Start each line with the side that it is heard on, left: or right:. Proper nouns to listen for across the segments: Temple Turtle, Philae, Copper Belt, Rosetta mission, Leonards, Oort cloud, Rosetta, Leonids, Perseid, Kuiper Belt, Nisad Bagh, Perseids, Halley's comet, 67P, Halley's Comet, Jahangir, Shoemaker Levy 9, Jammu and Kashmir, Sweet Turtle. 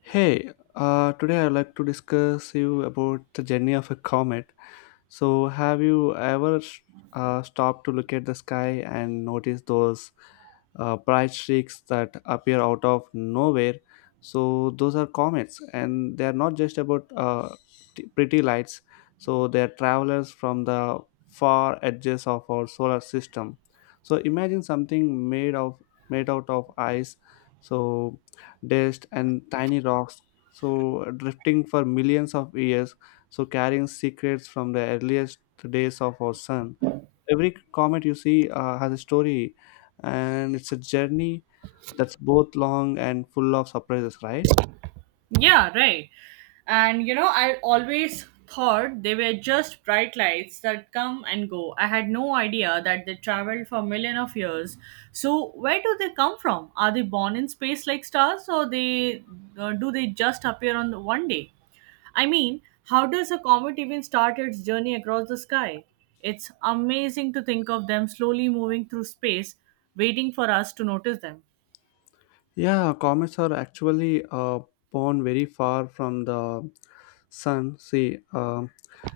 left: Hey, today I'd like to discuss you about the journey of a comet. So, have you ever stopped to look at the sky and notice those bright streaks that appear out of nowhere? So, those are comets, and they are not just about pretty lights. So, they are travelers from the far edges of our solar system. So, imagine something made out of ice, so dust and tiny rocks, so drifting for millions of years, so carrying secrets from the earliest days of our sun. Every comet you see has a story, and it's a journey that's both long and full of surprises, right?
right: Yeah, right. And you know, I always thought they were just bright lights that come and go. I had no idea that they traveled for million of years. So, where do they come from? Are they born in space like stars or they do they just appear on the one day? I mean, how does a comet even start its journey across the sky? It's amazing to think of them slowly moving through space, waiting for us to notice them.
left: Yeah, comets are actually born very far from the sun. See,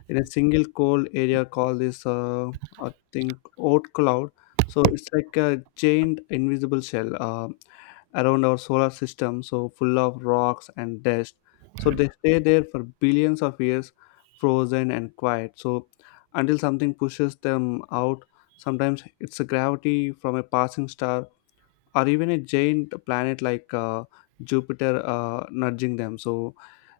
left: in a single cold area called this, I think, oat cloud. So it's like a giant invisible shell around our solar system, so full of rocks and dust. So they stay there for billions of years, frozen and quiet. So until something pushes them out, sometimes it's a gravity from a passing star or even a giant planet like Jupiter nudging them. So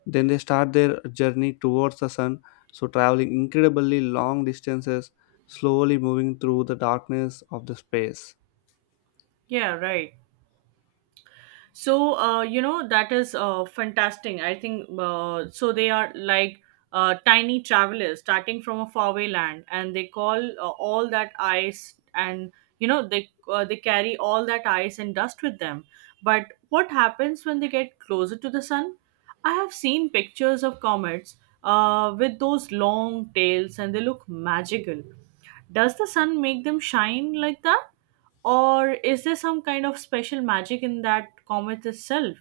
left: then they start their journey towards the sun. So traveling incredibly long distances, slowly moving through the darkness of the space.
right: Yeah, right. So that is fantastic. I think so they are like tiny travelers starting from a faraway land, and they call all that ice and, you know, they carry all that ice and dust with them. But what happens when they get closer to the sun? I have seen pictures of comets with those long tails, and they look magical. Does the sun make them shine like that? Or is there some kind of special magic in that comet itself?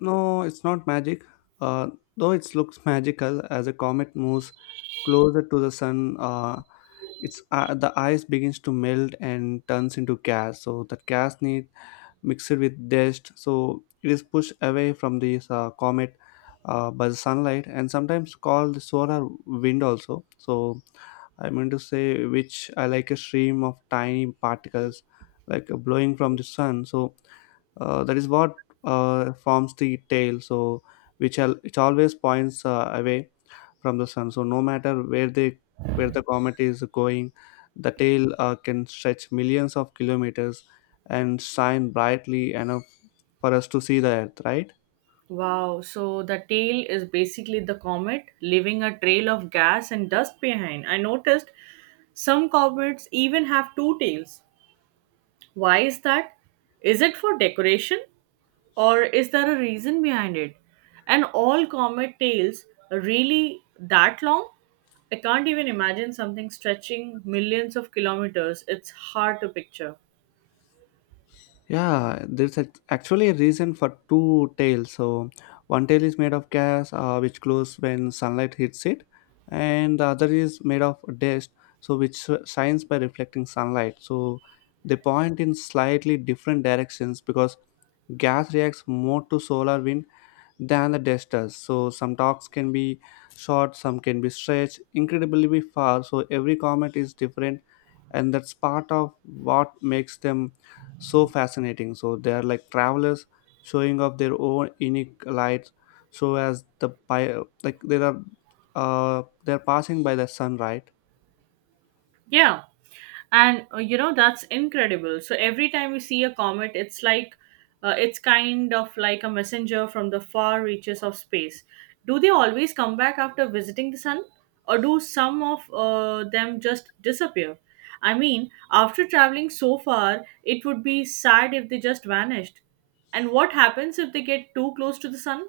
left: No, it's not magic. Uh, though it looks magical, as a comet moves closer to the sun, it's the ice begins to melt and turns into gas. So that gas need, mixed with dust, so it is pushed away from this comet by the sunlight, and sometimes called the solar wind also. So I'm going to say, which I like a stream of tiny particles, like blowing from the sun. So that is what forms the tail, so it always points away from the sun. So no matter where they, where the comet is going, the tail can stretch millions of kilometers and shine brightly enough for us to see the earth, right?
right: Wow, so the tail is basically the comet leaving a trail of gas and dust behind. I noticed some comets even have two tails. Why is that? Is it for decoration? Or is there a reason behind it? And all comet tails really that long? I can't even imagine something stretching millions of kilometers. It's hard to picture.
left: Yeah, there's actually a reason for two tails. So one tail is made of gas, which glows when sunlight hits it, and the other is made of dust, so shines by reflecting sunlight. So they point in slightly different directions because gas reacts more to solar wind than the testers. So some talks can be short, some can be stretched incredibly far. So every comment is different, and that's part of what makes them so fascinating. So they are like travelers showing off their own unique light. So like they are they're passing by the sun, right?
right: Yeah. And you know, that's incredible. So every time we see a comet, it's like it's kind of like a messenger from the far reaches of space. Do they always come back after visiting the sun? Or do some of them just disappear? I mean, after traveling so far, it would be sad if they just vanished. And what happens if they get too close to the sun?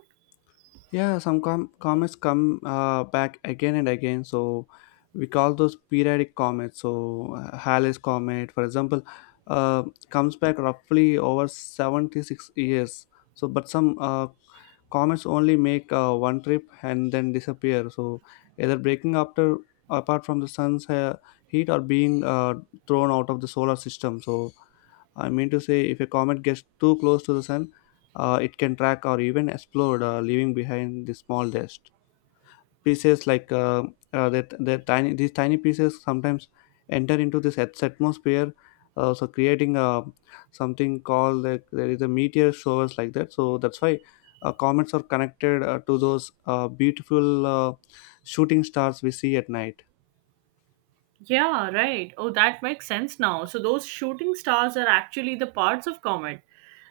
left: Yeah, comets come back again and again. So we call those periodic comets. So Halley's comet, for example, uh, comes back roughly over 76 years. So, but some comets only make one trip and then disappear. So either breaking after apart from the sun's heat or being thrown out of the solar system. So I mean to say, if a comet gets too close to the sun, it can track or even explode, leaving behind the small dust pieces. Like that, that tiny These tiny pieces sometimes enter into this atmosphere, so creating something called, like, there is a meteor showers like that. So that's why comets are connected to those beautiful shooting stars we see at night.
right: Yeah, right. Oh, that makes sense now. So those shooting stars are actually the parts of comet.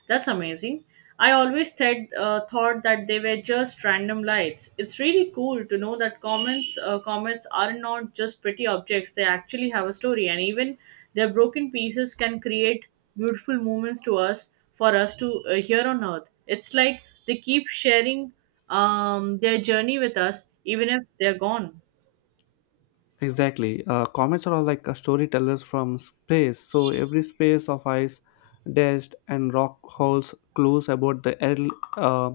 right: That's amazing. I always said thought that they were just random lights. It's really cool to know that comets are not just pretty objects. They actually have a story, and even their broken pieces can create beautiful moments to us to here on Earth. It's like they keep sharing their journey with us, even if they're gone.
left: Exactly. Comets are all like storytellers from space. So every space of ice, dust, and rock holds clues about the uh,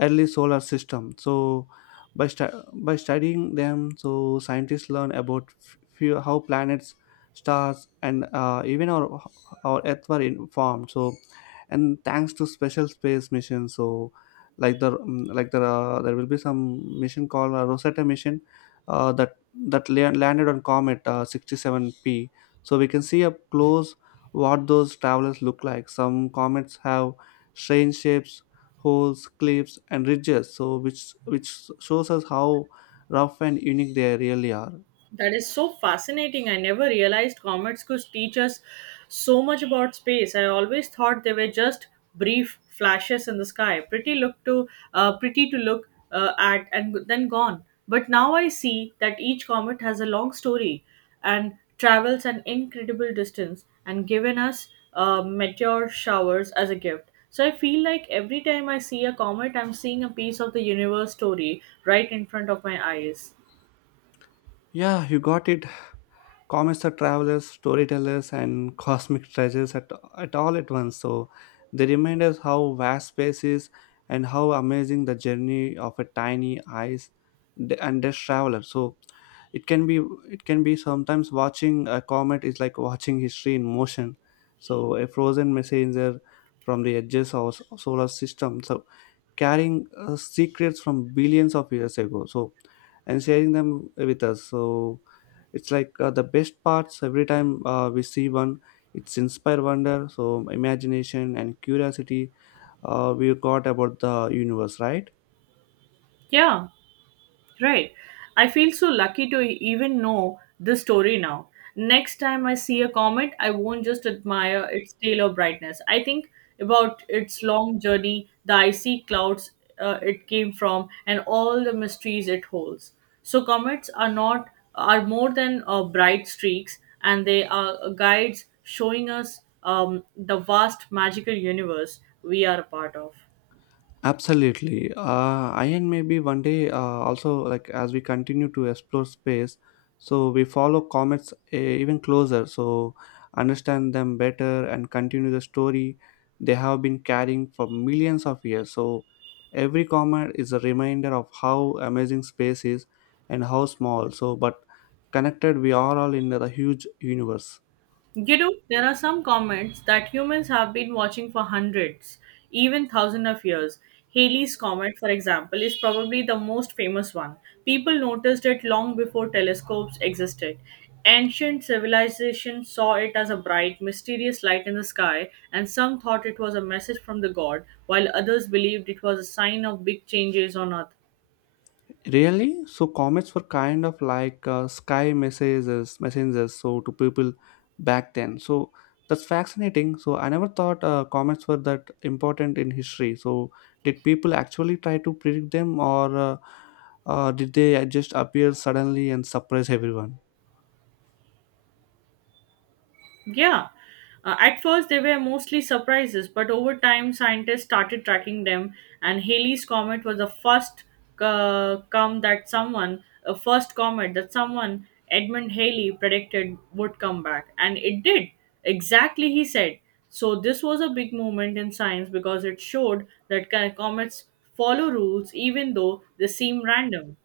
left: early solar system. So by studying them, so scientists learn about how planets, stars, and even our Earth formed. So and thanks to special space missions, so there will be some mission called Rosetta mission, uh, that that landed on comet 67P, so we can see up close what those travelers look like. Some comets have strange shapes, holes, cliffs and ridges, so which shows us how rough and unique they really are.
right: That is so fascinating. I never realized comets could teach us so much about space. I always thought they were just brief flashes in the sky, pretty to look at and then gone. But now I see that each comet has a long story and travels an incredible distance and given us meteor showers as a gift. So I feel like every time I see a comet, I'm seeing a piece of the universe story right in front of my eyes.
left: Yeah, you got it. Comets are travelers, storytellers, and cosmic treasures at all at once. So they remind us how vast space is and how amazing the journey of a tiny ice and dust traveler. So it can be it can be sometimes, watching a comet is like watching history in motion. So a frozen messenger from the edges of solar system, so carrying secrets from billions of years ago. So and sharing them with us. So it's like the best parts, every time we see one, it's inspire wonder, so imagination and curiosity we got about the universe, right?
right: Yeah, right. I feel so lucky to even know this story now. Next time I see a comet, I won't just admire its tail of brightness. I think about its long journey, the icy clouds it came from, and all the mysteries it holds. So comets are not are more than bright streaks, and they are guides showing us the vast magical universe we are a part of.
left: Absolutely. I and Maybe one day also, like, as we continue to explore space, so we follow comets even closer, so understand them better and continue the story they have been carrying for millions of years. So every comet is a reminder of how amazing space is and how small, so but connected we are all in the huge universe.
right: You know, there are some comments that humans have been watching for hundreds, even thousands of years. Halley's Comet, for example, is probably the most famous one. People noticed it long before telescopes existed. Ancient civilizations saw it as a bright, mysterious light in the sky, and some thought it was a message from the god, while others believed it was a sign of big changes on Earth.
left: Really? So comets were kind of like sky messages, messengers. So to people back then. So that's fascinating. So I never thought comets were that important in history. So did people actually try to predict them, or did they just appear suddenly and surprise everyone?
right: Yeah. At first, they were mostly surprises, but over time, scientists started tracking them, and Halley's Comet was the first comet that someone, Edmund Halley, predicted would come back. And it did. Exactly, he said. So, this was a big moment in science because it showed that comets follow rules even though they seem random.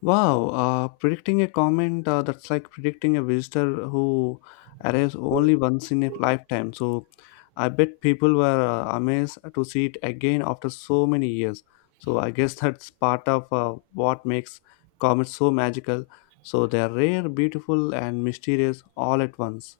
left: Wow, predicting a comment, that's like predicting a visitor who arrives only once in a lifetime. So, I bet people were amazed to see it again after so many years. So, I guess that's part of what makes comets so magical. So, they are rare, beautiful, and mysterious all at once.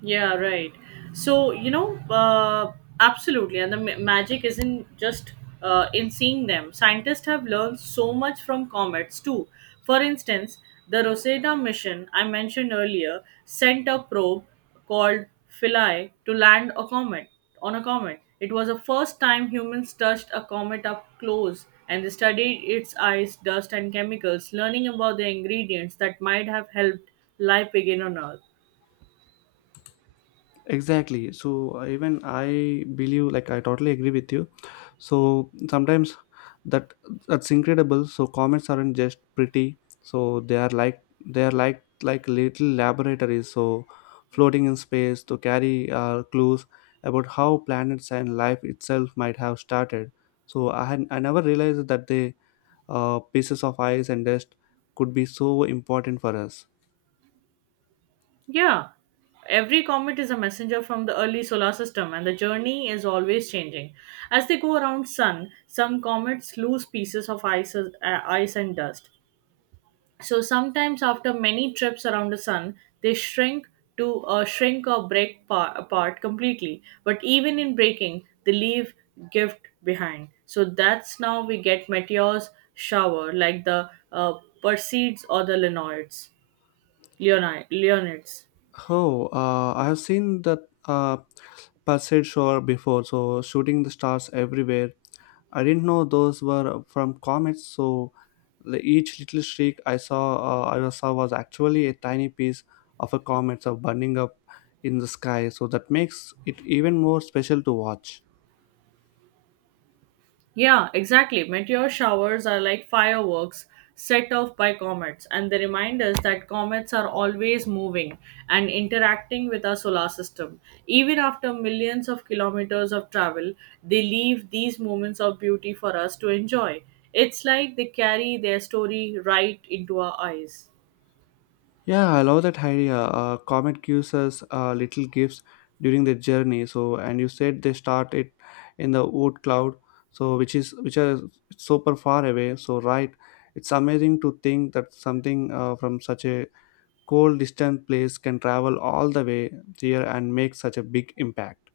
right: Yeah, right. So, you know, uh, Absolutely. And the magic isn't just in seeing them. Scientists have learned so much from comets, too. For instance, the Rosetta mission I mentioned earlier sent a probe called Philae to land a comet on a comet. It was the first time humans touched a comet up close, and they studied its ice, dust, and chemicals, learning about the ingredients that might have helped life begin on Earth.
left: Exactly. So even I believe, like, I totally agree with you. So sometimes that that's incredible. So comments aren't just pretty. So they are like, they are like little laboratories, so floating in space to carry clues about how planets and life itself might have started. So I never realized that the pieces of ice and dust could be so important for us.
right: Yeah, every comet is a messenger from the early solar system, and the journey is always changing. As they go around sun, some comets lose pieces of ice and dust. So sometimes after many trips around the sun, they shrink or break apart completely. But even in breaking, they leave gift behind. So that's now we get meteors shower like the Perseids or the Leonids. Leonids.
left: Oh, I have seen that uh, Perseid Shore before, so shooting the stars everywhere. I didn't know those were from comets, so the, each little streak I saw was actually a tiny piece of a comet, so burning up in the sky. So that makes it even more special to watch.
right: Yeah, exactly. Meteor showers are like fireworks set off by comets, and they remind us that comets are always moving and interacting with our solar system. Even after millions of kilometers of travel, they leave these moments of beauty for us to enjoy. It's like they carry their story right into our eyes.
left: Yeah, I love that idea. Comet gives us little gifts during the journey. So, and you said they start it in the wood cloud, so which is super far away. So, right, it's amazing to think that something from such a cold, distant place can travel all the way here and make such a big impact.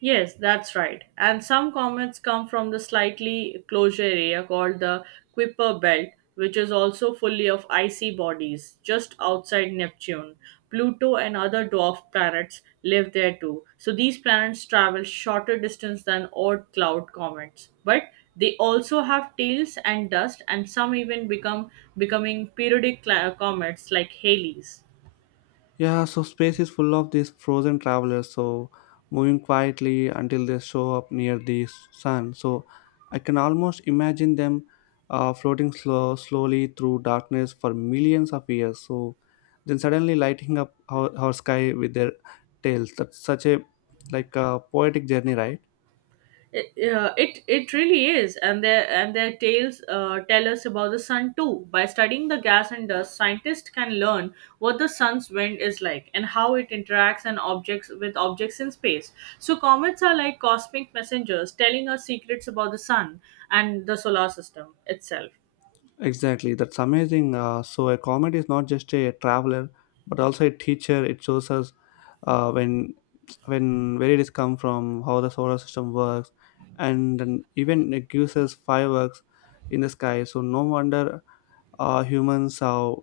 right: Yes, that's right. And some comets come from the slightly closure area called the Kuiper Belt, which is also fully of icy bodies just outside Neptune. Pluto and other dwarf planets live there too. So these planets travel shorter distance than odd cloud comets, but they also have tails and dust, and some even become becoming periodic comets like Halley's.
left: Yeah, so space is full of these frozen travelers, so moving quietly until they show up near the sun. So I can almost imagine them floating slowly through darkness for millions of years. So then suddenly lighting up our sky with their tails. That's such a, like a poetic journey, right?
right: It it really is, and their tales tell us about the sun too. By studying the gas and dust, scientists can learn what the sun's wind is like and how it interacts and objects with objects in space. So comets are like cosmic messengers telling us secrets about the sun and the solar system itself.
left: Exactly, that's amazing. So a comet is not just a traveler, but also a teacher. It shows us uh, when when where it is come from, how the solar system works, and then even it gives us fireworks in the sky. So no wonder humans have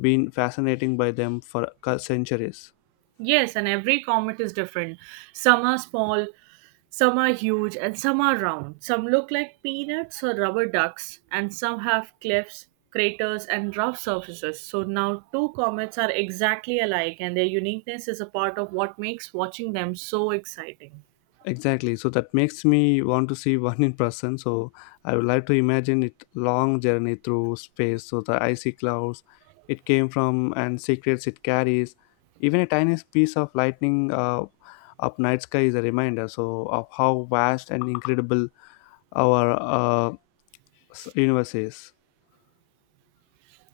left: been fascinating by them for centuries.
right: Yes, and every comet is different. Some are small, some are huge, and some are round. Some look like peanuts or rubber ducks, and some have cliffs, craters, and rough surfaces. So now two comets are exactly alike, and their uniqueness is a part of what makes watching them so exciting.
left: Exactly. So that makes me want to see one in person. So I would like to imagine it long journey through space. So the icy clouds it came from, and secrets it carries. Even a tiny piece of lightning up night sky is a reminder. So of how vast and incredible our universe is.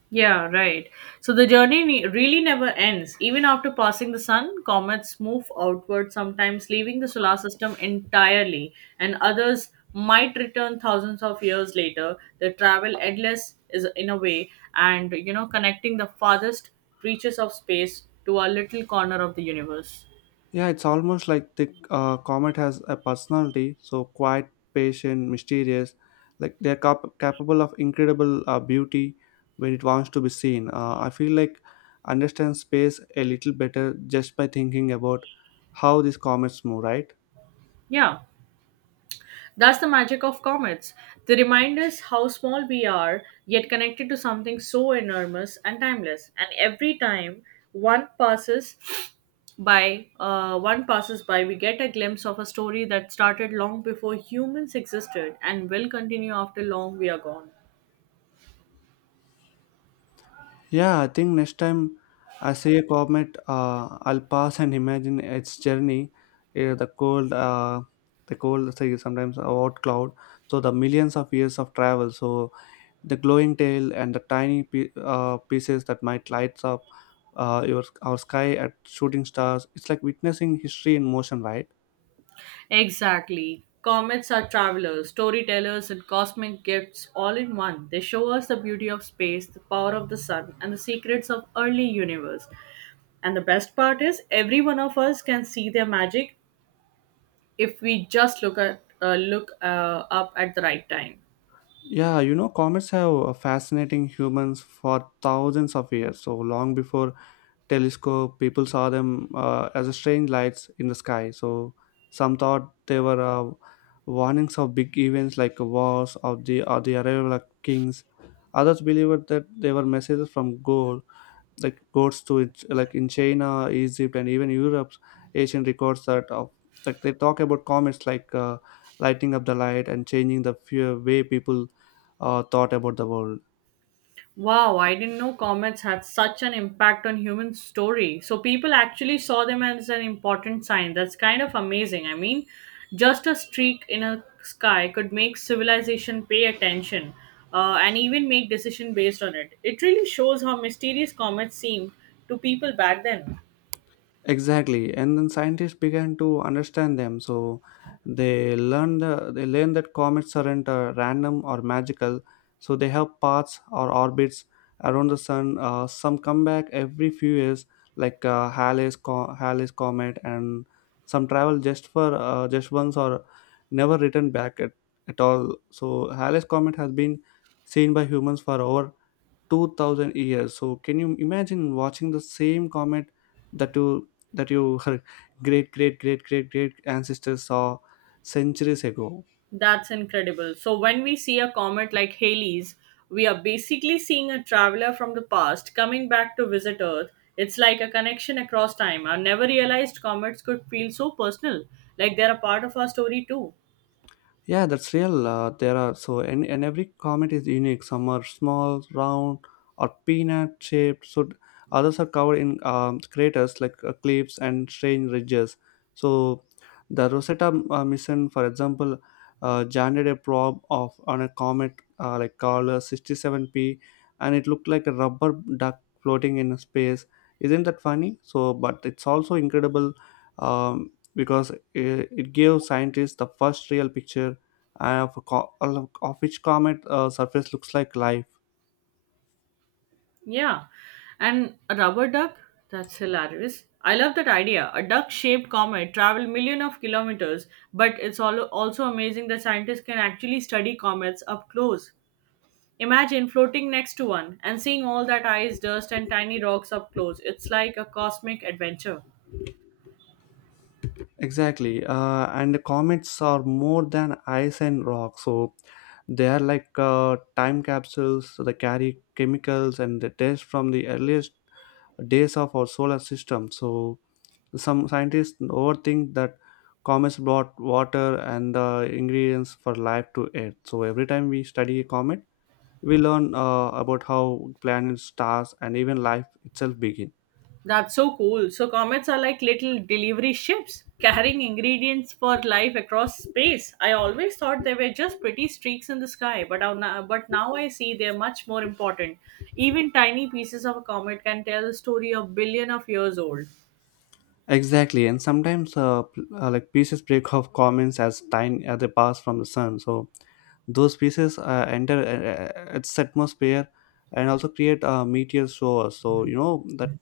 right: Yeah, right. So the journey really never ends. Even after passing the sun, comets move outward, sometimes leaving the solar system entirely, and others might return thousands of years later. They travel endless is in a way, and you know, connecting the farthest reaches of space to our little corner of the universe.
left: Yeah, it's almost like the comet has a personality, so quiet, patient, mysterious. Like they're capable of incredible beauty when it wants to be seen. I feel like understand space a little better just by thinking about how these comets move, right?
right: Yeah. That's the magic of comets. They remind us how small we are, yet connected to something so enormous and timeless. And every time one passes one passes by, we get a glimpse of a story that started long before humans existed and will continue after long we are gone.
left: Yeah, I think next time I see a comet, I'll pass and imagine its journey, uh, the cold, uh, the cold, say sometimes a hot cloud. So the millions of years of travel. So the glowing tail and the tiny pieces that might lights up your our sky at shooting stars. It's like witnessing history in motion, right?
right: Exactly. Comets are travelers, storytellers, and cosmic gifts all in one. They show us the beauty of space, the power of the sun, and the secrets of early universe. And the best part is, every one of us can see their magic if we just look up at the right time.
left: Yeah, comets have fascinating humans for thousands of years, so long before telescope people saw them as strange lights in the sky. So some thought they were warnings of big events like wars or the arrival of kings. Others believed that they were messages from God. Like goes to it, like in China, Egypt, and even Europe's ancient records that of, like they talk about comets like lighting up the light and changing the fear way people thought about the world.
right: Wow, I didn't know comets had such an impact on human story. So people actually saw them as an important sign. That's kind of amazing. I mean, just a streak in a sky could make civilization pay attention and even make decision based on it. It really shows how mysterious comets seemed to people back then.
left: Exactly. And then scientists began to understand them. So they learned that comets aren't random or magical. So they have paths or orbits around the sun. Some come back every few years, like Halley's Comet, and some travel just for just once or never return back at all. So Halley's Comet has been seen by humans for over 2000 years. So can you imagine watching the same comet that you her great great great great great ancestors saw centuries ago?
right: That's incredible. So, when we see a comet like Halley's, we are basically seeing a traveler from the past coming back to visit Earth. It's like a connection across time. I never realized comets could feel so personal, like they're a part of our story too.
left: Yeah, that's real. There are so, and every comet is unique. Some are small, round, or peanut shaped. So others are covered in craters, like cliffs and strange ridges. So the Rosetta mission, for example, landed a probe of on a comet like called 67P, and it looked like a rubber duck floating in space. Isn't that funny? So, but it's also incredible because it gave scientists the first real picture of which comet surface looks like life.
right: Yeah. And a rubber duck? That's hilarious. I love that idea. A duck shaped comet travel million of kilometers, but it's also amazing that scientists can actually study comets up close. Imagine floating next to one and seeing all that ice, dust, and tiny rocks up close. It's like a cosmic adventure.
left: Exactly, and the comets are more than ice and rock, so they are like time capsules. So they carry chemicals and the dust from the earliest days of our solar system. So some scientists overthink that comets brought water and the ingredients for life to Earth. So every time we study a comet, we learn about how planets, stars, and even life itself begin.
right: That's so cool. So, comets are like little delivery ships carrying ingredients for life across space. I always thought they were just pretty streaks in the sky, but now I see they're much more important. Even tiny pieces of a comet can tell a story of billion of years old.
left: Exactly, and sometimes like pieces break off comments as time as they pass from the sun. So those pieces enter its atmosphere and also create meteor showers. So you know that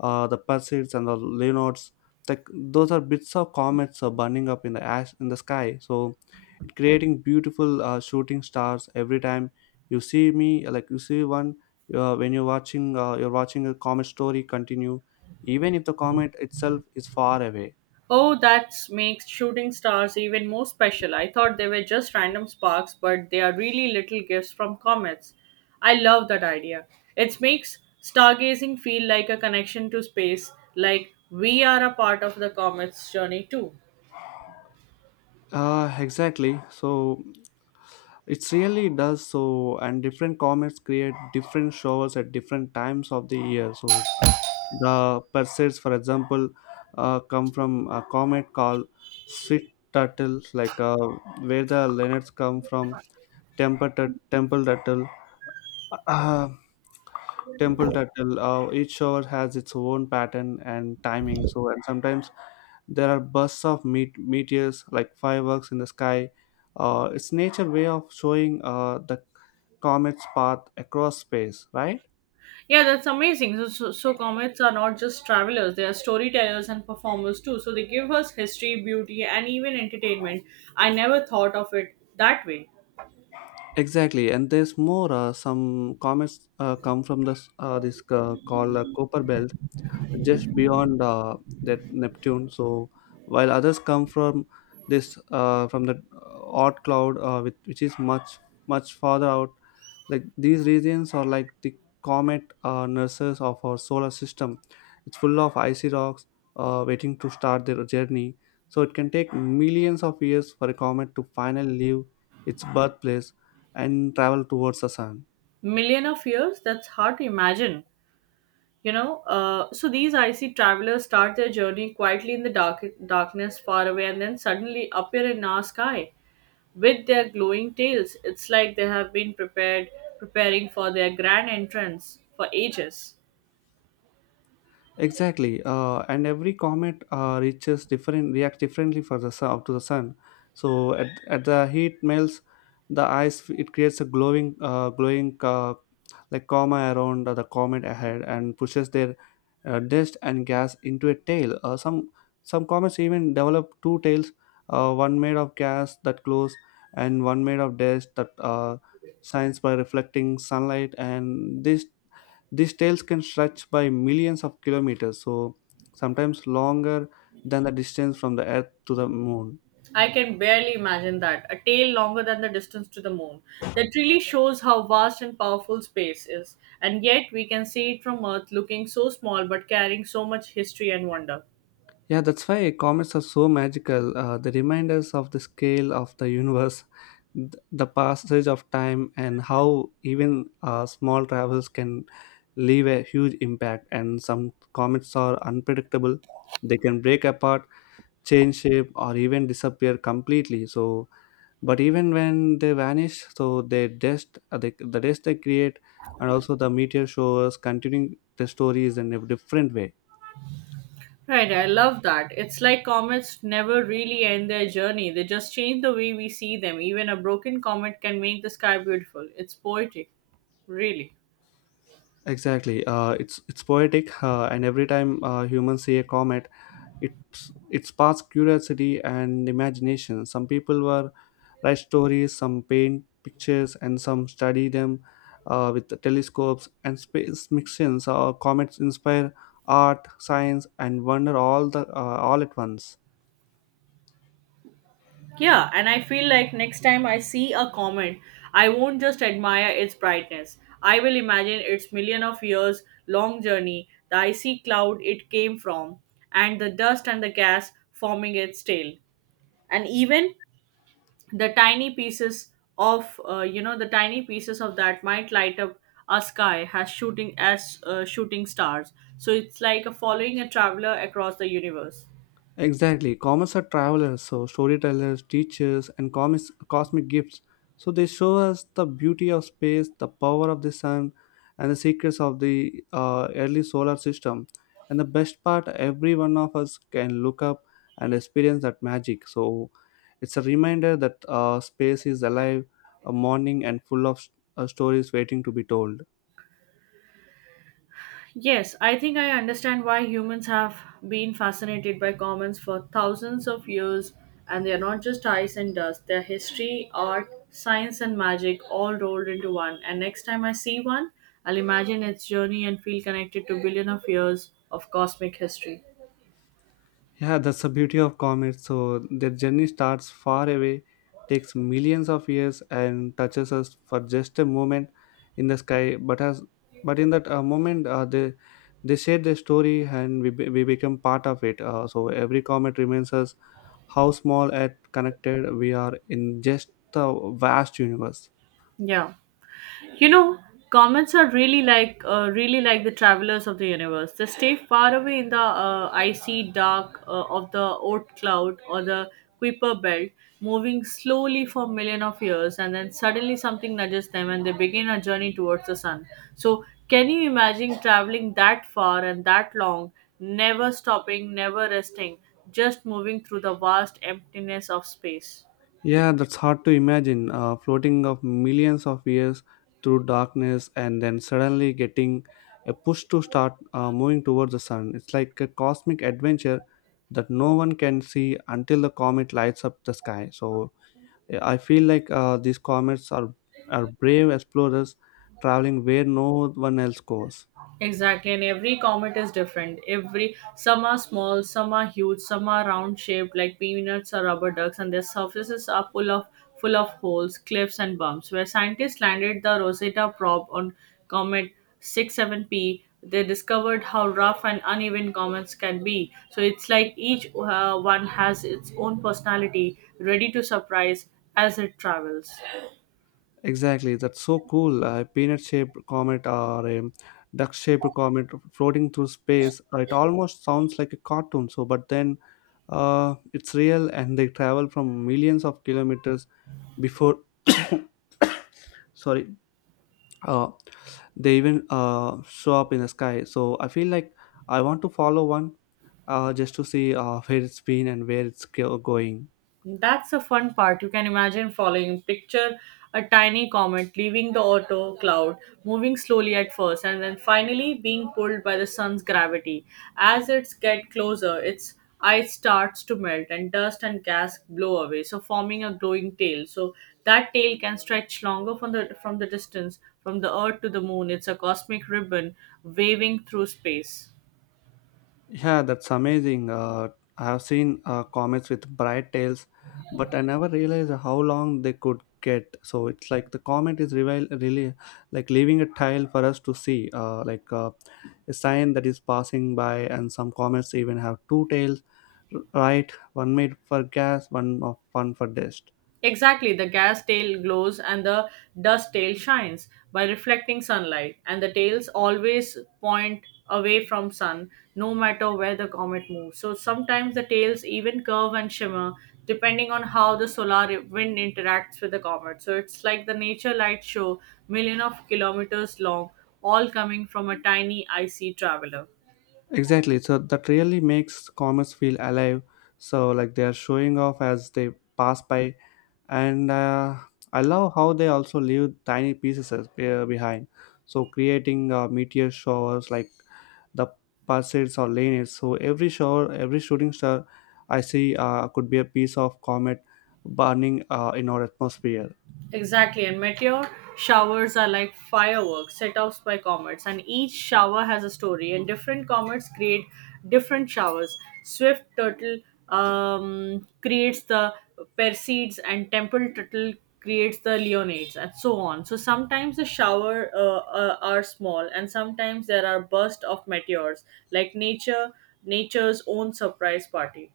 left: the Perseids and the Leonards. Like those are bits of comets burning up in the ash in the sky. So it creating beautiful shooting stars every time you see me. Like you see one when you're watching a comet story continue, even if the comet itself is far away.
right: Oh, that makes shooting stars even more special. I thought they were just random sparks, but they are really little gifts from comets. I love that idea. It makes stargazing feel like a connection to space, like we are a part of the comet's journey too.
left: Exactly. So it really does so, and different comets create different showers at different times of the year. So the Perseids, for example, come from a comet called Sweet Turtle, like where the Leonards come from Temple Turtle. Uh, each shower has its own pattern and timing. So and sometimes there are bursts of meteors like fireworks in the sky. It's nature way of showing the comet's path across space, right?
right: Yeah, that's amazing. So comets are not just travelers, they are storytellers and performers too. So they give us history, beauty, and even entertainment. I never thought of it that way.
left: Exactly, and there's more. Some comments come from this this called Copper Belt, just beyond that Neptune. So while others come from this from the hot cloud, which is much much farther out. Like these regions are like the comet nurses of our solar system. It's full of icy rocks waiting to start their journey. So it can take millions of years for a comet to finally leave its birthplace and travel towards the sun.
right: Million of years? That's hard to imagine. So these icy travelers start their journey quietly in the darkness far away and then suddenly appear in our sky with their glowing tails. It's like they have been prepared preparing for their grand entrance for ages.
left: Exactly, and every comet reaches different reacts differently for the sun up to the sun. So at the heat melts the ice, it creates a glowing like coma around the comet ahead and pushes their dust and gas into a tail. Some comets even develop two tails, one made of gas that glows and one made of dust that shines by reflecting sunlight. And these trails can stretch by millions of kilometers, so sometimes longer than the distance from the Earth to the Moon.
right: I can barely imagine that, a tail longer than the distance to the moon. That really shows how vast and powerful space is, and yet we can see it from earth looking so small but carrying so much history and wonder.
left: Yeah, that's why comets are so magical. They remind us of the scale of the universe, the passage of time, and how even small travels can leave a huge impact. And some comets are unpredictable; they can break apart, change shape, or even disappear completely. So but even when they vanish, so the dust they create and also the meteor showers continuing the stories in a different way.
right: Right, I love that. It's like comets never really end their journey. They just change the way we see them. Even a broken comet can make the sky beautiful. It's poetic, really.
left: Exactly. It's poetic. And every time humans see a comet, it it sparks curiosity and imagination. Some people were write stories, some paint pictures, and some study them with the telescopes and space missions. Comets inspire art, science, and wonder all at once.
right: Yeah, and I feel like next time I see a comet, I won't just admire its brightness. I will imagine its million of years long journey, the icy cloud it came from, and the dust and the gas forming its tail. And even the tiny pieces of you know the tiny pieces of that might light up a sky as shooting stars. So it's like a following a traveler across the universe.
left: Exactly. Comets are travelers, so storytellers, teachers, and comics, cosmic gifts. So they show us the beauty of space, the power of the sun, and the secrets of the early solar system. And the best part, every one of us can look up and experience that magic. So it's a reminder that space is alive, a morning, and full of stories waiting to be told.
right: Yes, I think I understand why humans have been fascinated by commons for thousands of years, and they are not just ice and dust. They're history, art, science, and magic all rolled into one. And next time I see one, I'll imagine its journey and feel connected to billion of years of cosmic history.
left: Yeah, that's the beauty of comets. So their journey starts far away, takes millions of years, and touches us for just a moment in the sky. But in that moment, they share their story, and we become part of it. So every comet reminds us how small and connected we are in just the vast universe.
right: Yeah. You know, comets are really like the travelers of the universe. They stay far away in the icy dark of the Oort cloud or the Kuiper belt, moving slowly for million of years, and then suddenly something nudges them, and they begin a journey towards the sun. So, can you imagine traveling that far and that long, never stopping, never resting, just moving through the vast emptiness of space?
left: Yeah, that's hard to imagine. Floating of millions of years through darkness and then suddenly getting a push to start moving towards the sun. It's like a cosmic adventure that no one can see until the comet lights up the sky. So I feel like these comets are brave explorers traveling where no one else goes.
right: Exactly, and every comet is different. Every Some are small, some are huge, some are round shaped like peanuts or rubber ducks, and their surfaces are full of holes, cliffs, and bumps. Where scientists landed the Rosetta probe on comet 67P, they discovered how rough and uneven comets can be. So it's like each one has its own personality, ready to surprise as it travels.
left: Exactly, that's so cool. A peanut shaped comet or a duck shaped comet floating through space. It almost sounds like a cartoon, so but then it's real, and they travel from millions of kilometers before sorry, uh, they even show up in the sky. So I feel like I want to follow one just to see where it's been and where going.
right: That's the fun part. You can imagine following. Picture a tiny comet leaving the auto cloud, moving slowly at first, and then finally being pulled by the sun's gravity. As it gets closer, its ice starts to melt and dust and gas blow away, so forming a glowing tail. So that tail can stretch longer from the distance from the earth to the moon. It's a cosmic ribbon waving through space.
left: Yeah, that's amazing. I have seen comets with bright tails, but I never realized how long they could get. So it's like the comet is reveal, really like leaving a tail for us to see, like a sign that is passing by. And some comets even have two tails, right? One made for gas, one for dust.
right: Exactly, the gas tail glows and the dust tail shines by reflecting sunlight, and the tails always point away from sun no matter where the comet moves. So sometimes the tails even curve and shimmer depending on how the solar wind interacts with the comet. So it's like the nature light show, million of kilometers long, all coming from a tiny icy traveler.
left: Exactly. So that really makes comets feel alive. So like they are showing off as they pass by, and I love how they also leave tiny pieces behind, so creating meteor showers like the pulsates or lineages. So every shower, every shooting star I see could be a piece of comet burning in our atmosphere.
right: Exactly, and meteor showers are like fireworks set off by comets, and each shower has a story, and different comets create different showers. Swift turtle creates the Perseids, and Temple turtle creates the Leonids, and so on. So sometimes the shower are small, and sometimes there are bursts of meteors, like nature's own surprise party.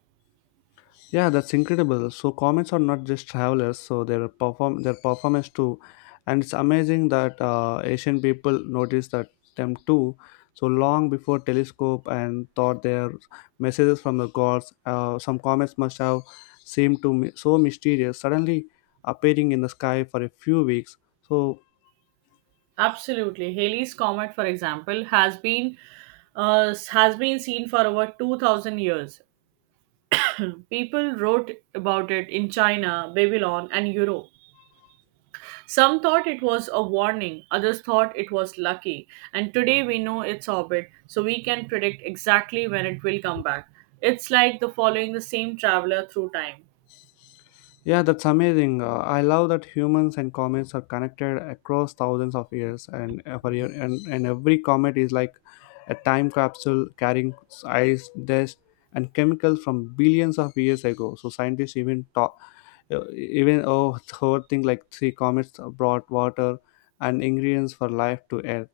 left: Yeah, that's incredible. So comets are not just travelers, so their performance too, and it's amazing that Asian people noticed that them too. So long before telescope and thought their messages from the gods, some comets must have seemed to me so mysterious, suddenly appearing in the sky for a few weeks. So
right: Absolutely. Halley's Comet, for example, has been seen for over 2000 years. People wrote about it in China, Babylon, and Europe. Some thought it was a warning, others thought it was lucky. And today we know its orbit, so we can predict exactly when it will come back. It's like the following the same traveler through time.
left: yeah, that's amazing. I love that humans and comets are connected across thousands of years, and every year, and every comet is like a time capsule carrying ice, dust, and chemicals from billions of years ago. So scientists even even oh, whole thing like three comets brought water and ingredients for life to Earth.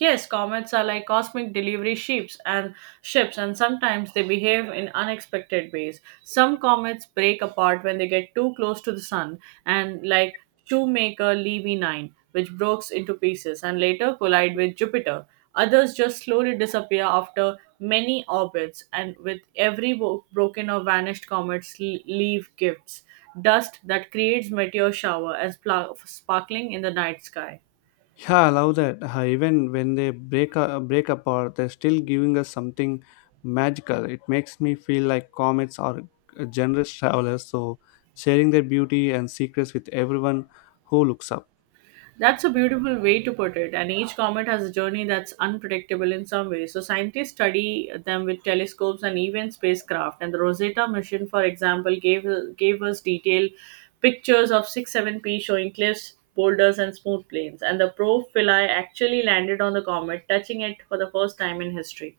right: Yes, comets are like cosmic delivery ships, and sometimes they behave in unexpected ways. Some comets break apart when they get too close to the sun, and like Shoemaker Levy 9, which breaks into pieces and later collide with Jupiter. Others just slowly disappear after many orbits, and with every broken or vanished comets leave gifts, dust that creates meteor shower and sparkling in the night sky.
left: Yeah, I love that. Even when they break apart, they're still giving us something magical. It makes me feel like comets are generous travelers, so sharing their beauty and secrets with everyone who looks up.
right: That's a beautiful way to put it, and each comet has a journey that's unpredictable in some way. So, scientists study them with telescopes and even spacecraft. And the Rosetta mission, for example, gave us detailed pictures of 6-7P, showing cliffs, boulders, and smooth plains. And the Pro Philae actually landed on the comet, touching it for the first time in history.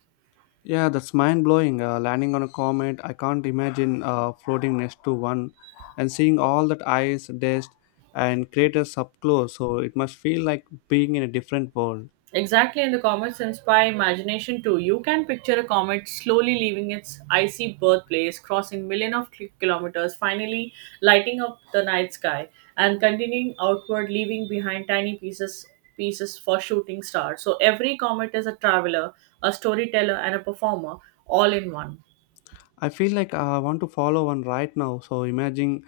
left: Yeah, that's mind blowing. Landing on a comet, I can't imagine floating next to one and seeing all that ice, dust, and craters up close. So it must feel like being in a different world.
right: Exactly, and the comets inspire imagination too. You can picture a comet slowly leaving its icy birthplace, crossing millions of kilometers, finally lighting up the night sky, and continuing outward, leaving behind tiny pieces for shooting stars. So every comet is a traveler, a storyteller, and a performer, all in one.
left: I feel like I want to follow one right now. So imagining,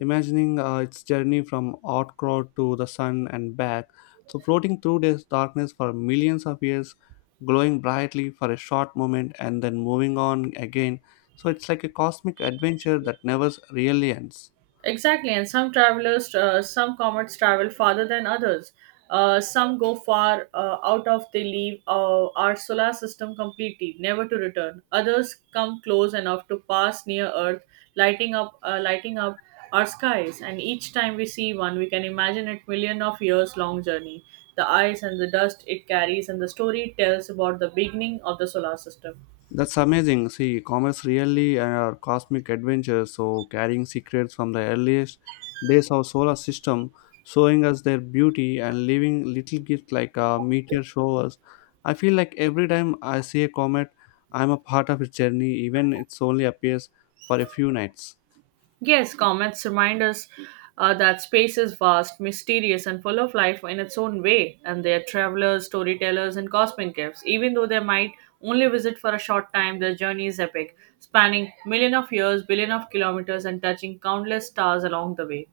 left: imagining uh, its journey from Outcrow to the sun and back. So floating through this darkness for millions of years, glowing brightly for a short moment, and then moving on again. So it's like a cosmic adventure that never really ends.
right: Exactly, and some comets travel farther than others. Some go far out of they leave our solar system completely, never to return. Others come close enough to pass near Earth, lighting up our skies. And each time we see one, we can imagine it million of years long journey, the ice and the dust it carries, and the story it tells about the beginning of the solar system.
left: That's amazing. See, comets really are cosmic adventures, so carrying secrets from the earliest days of solar system, showing us their beauty and leaving little gifts like meteor showers. I feel like every time I see a comet, I'm a part of its journey, even it's only appears for a few nights.
right: Yes, comets remind us that space is vast, mysterious, and full of life in its own way, and they are travelers, storytellers, and cosmic gifts. Even though they might only visit for a short time, their journey is epic, spanning million of years, billion of kilometers, and touching countless stars along the way.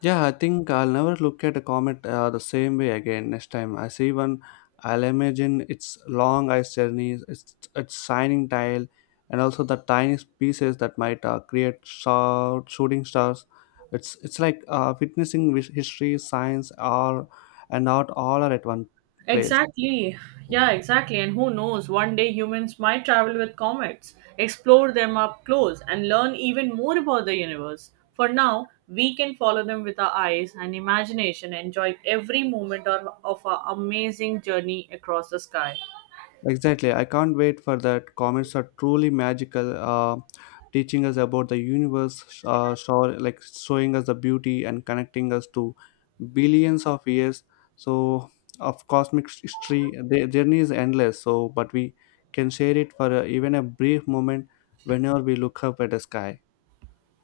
left: Yeah, I think I'll never look at a comet the same way again next time I see one. I'll imagine its long ice journey, its shining tail, and also the tiny pieces that might create shooting stars. It's like witnessing history, science, all and art all are at one place.
right: Exactly. Yeah, exactly. And who knows, one day humans might travel with comets, explore them up close, and learn even more about the universe. For now, we can follow them with our eyes and imagination, enjoy every moment of our amazing journey across the sky.
left: Exactly. I can't wait for that. Comments are truly magical, teaching us about the universe, like showing us the beauty and connecting us to billions of years. So of cosmic history, the journey is endless. So, but we can share it for even a brief moment whenever we look up at the sky.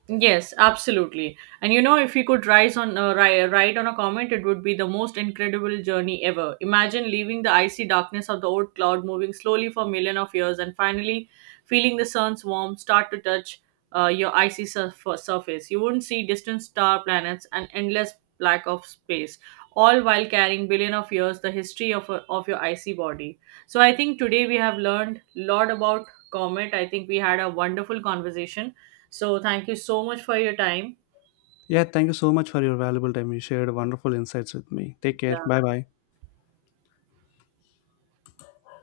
right: Yes, absolutely. And you know, if we could rise on ri- ride on a comet, it would be the most incredible journey ever. Imagine leaving the icy darkness of the old cloud, moving slowly for million of years, and finally feeling the sun's warmth start to touch your icy surface. You wouldn't see distant star planets and endless black of space, all while carrying billion of years the history of of your icy body. So I think today we have learned a lot about comet. I think we had a wonderful conversation, so thank you so much for your time.
left: Yeah, thank you so much for your valuable time. You shared wonderful insights with me. Take care.
right: Yeah.
left: Bye bye.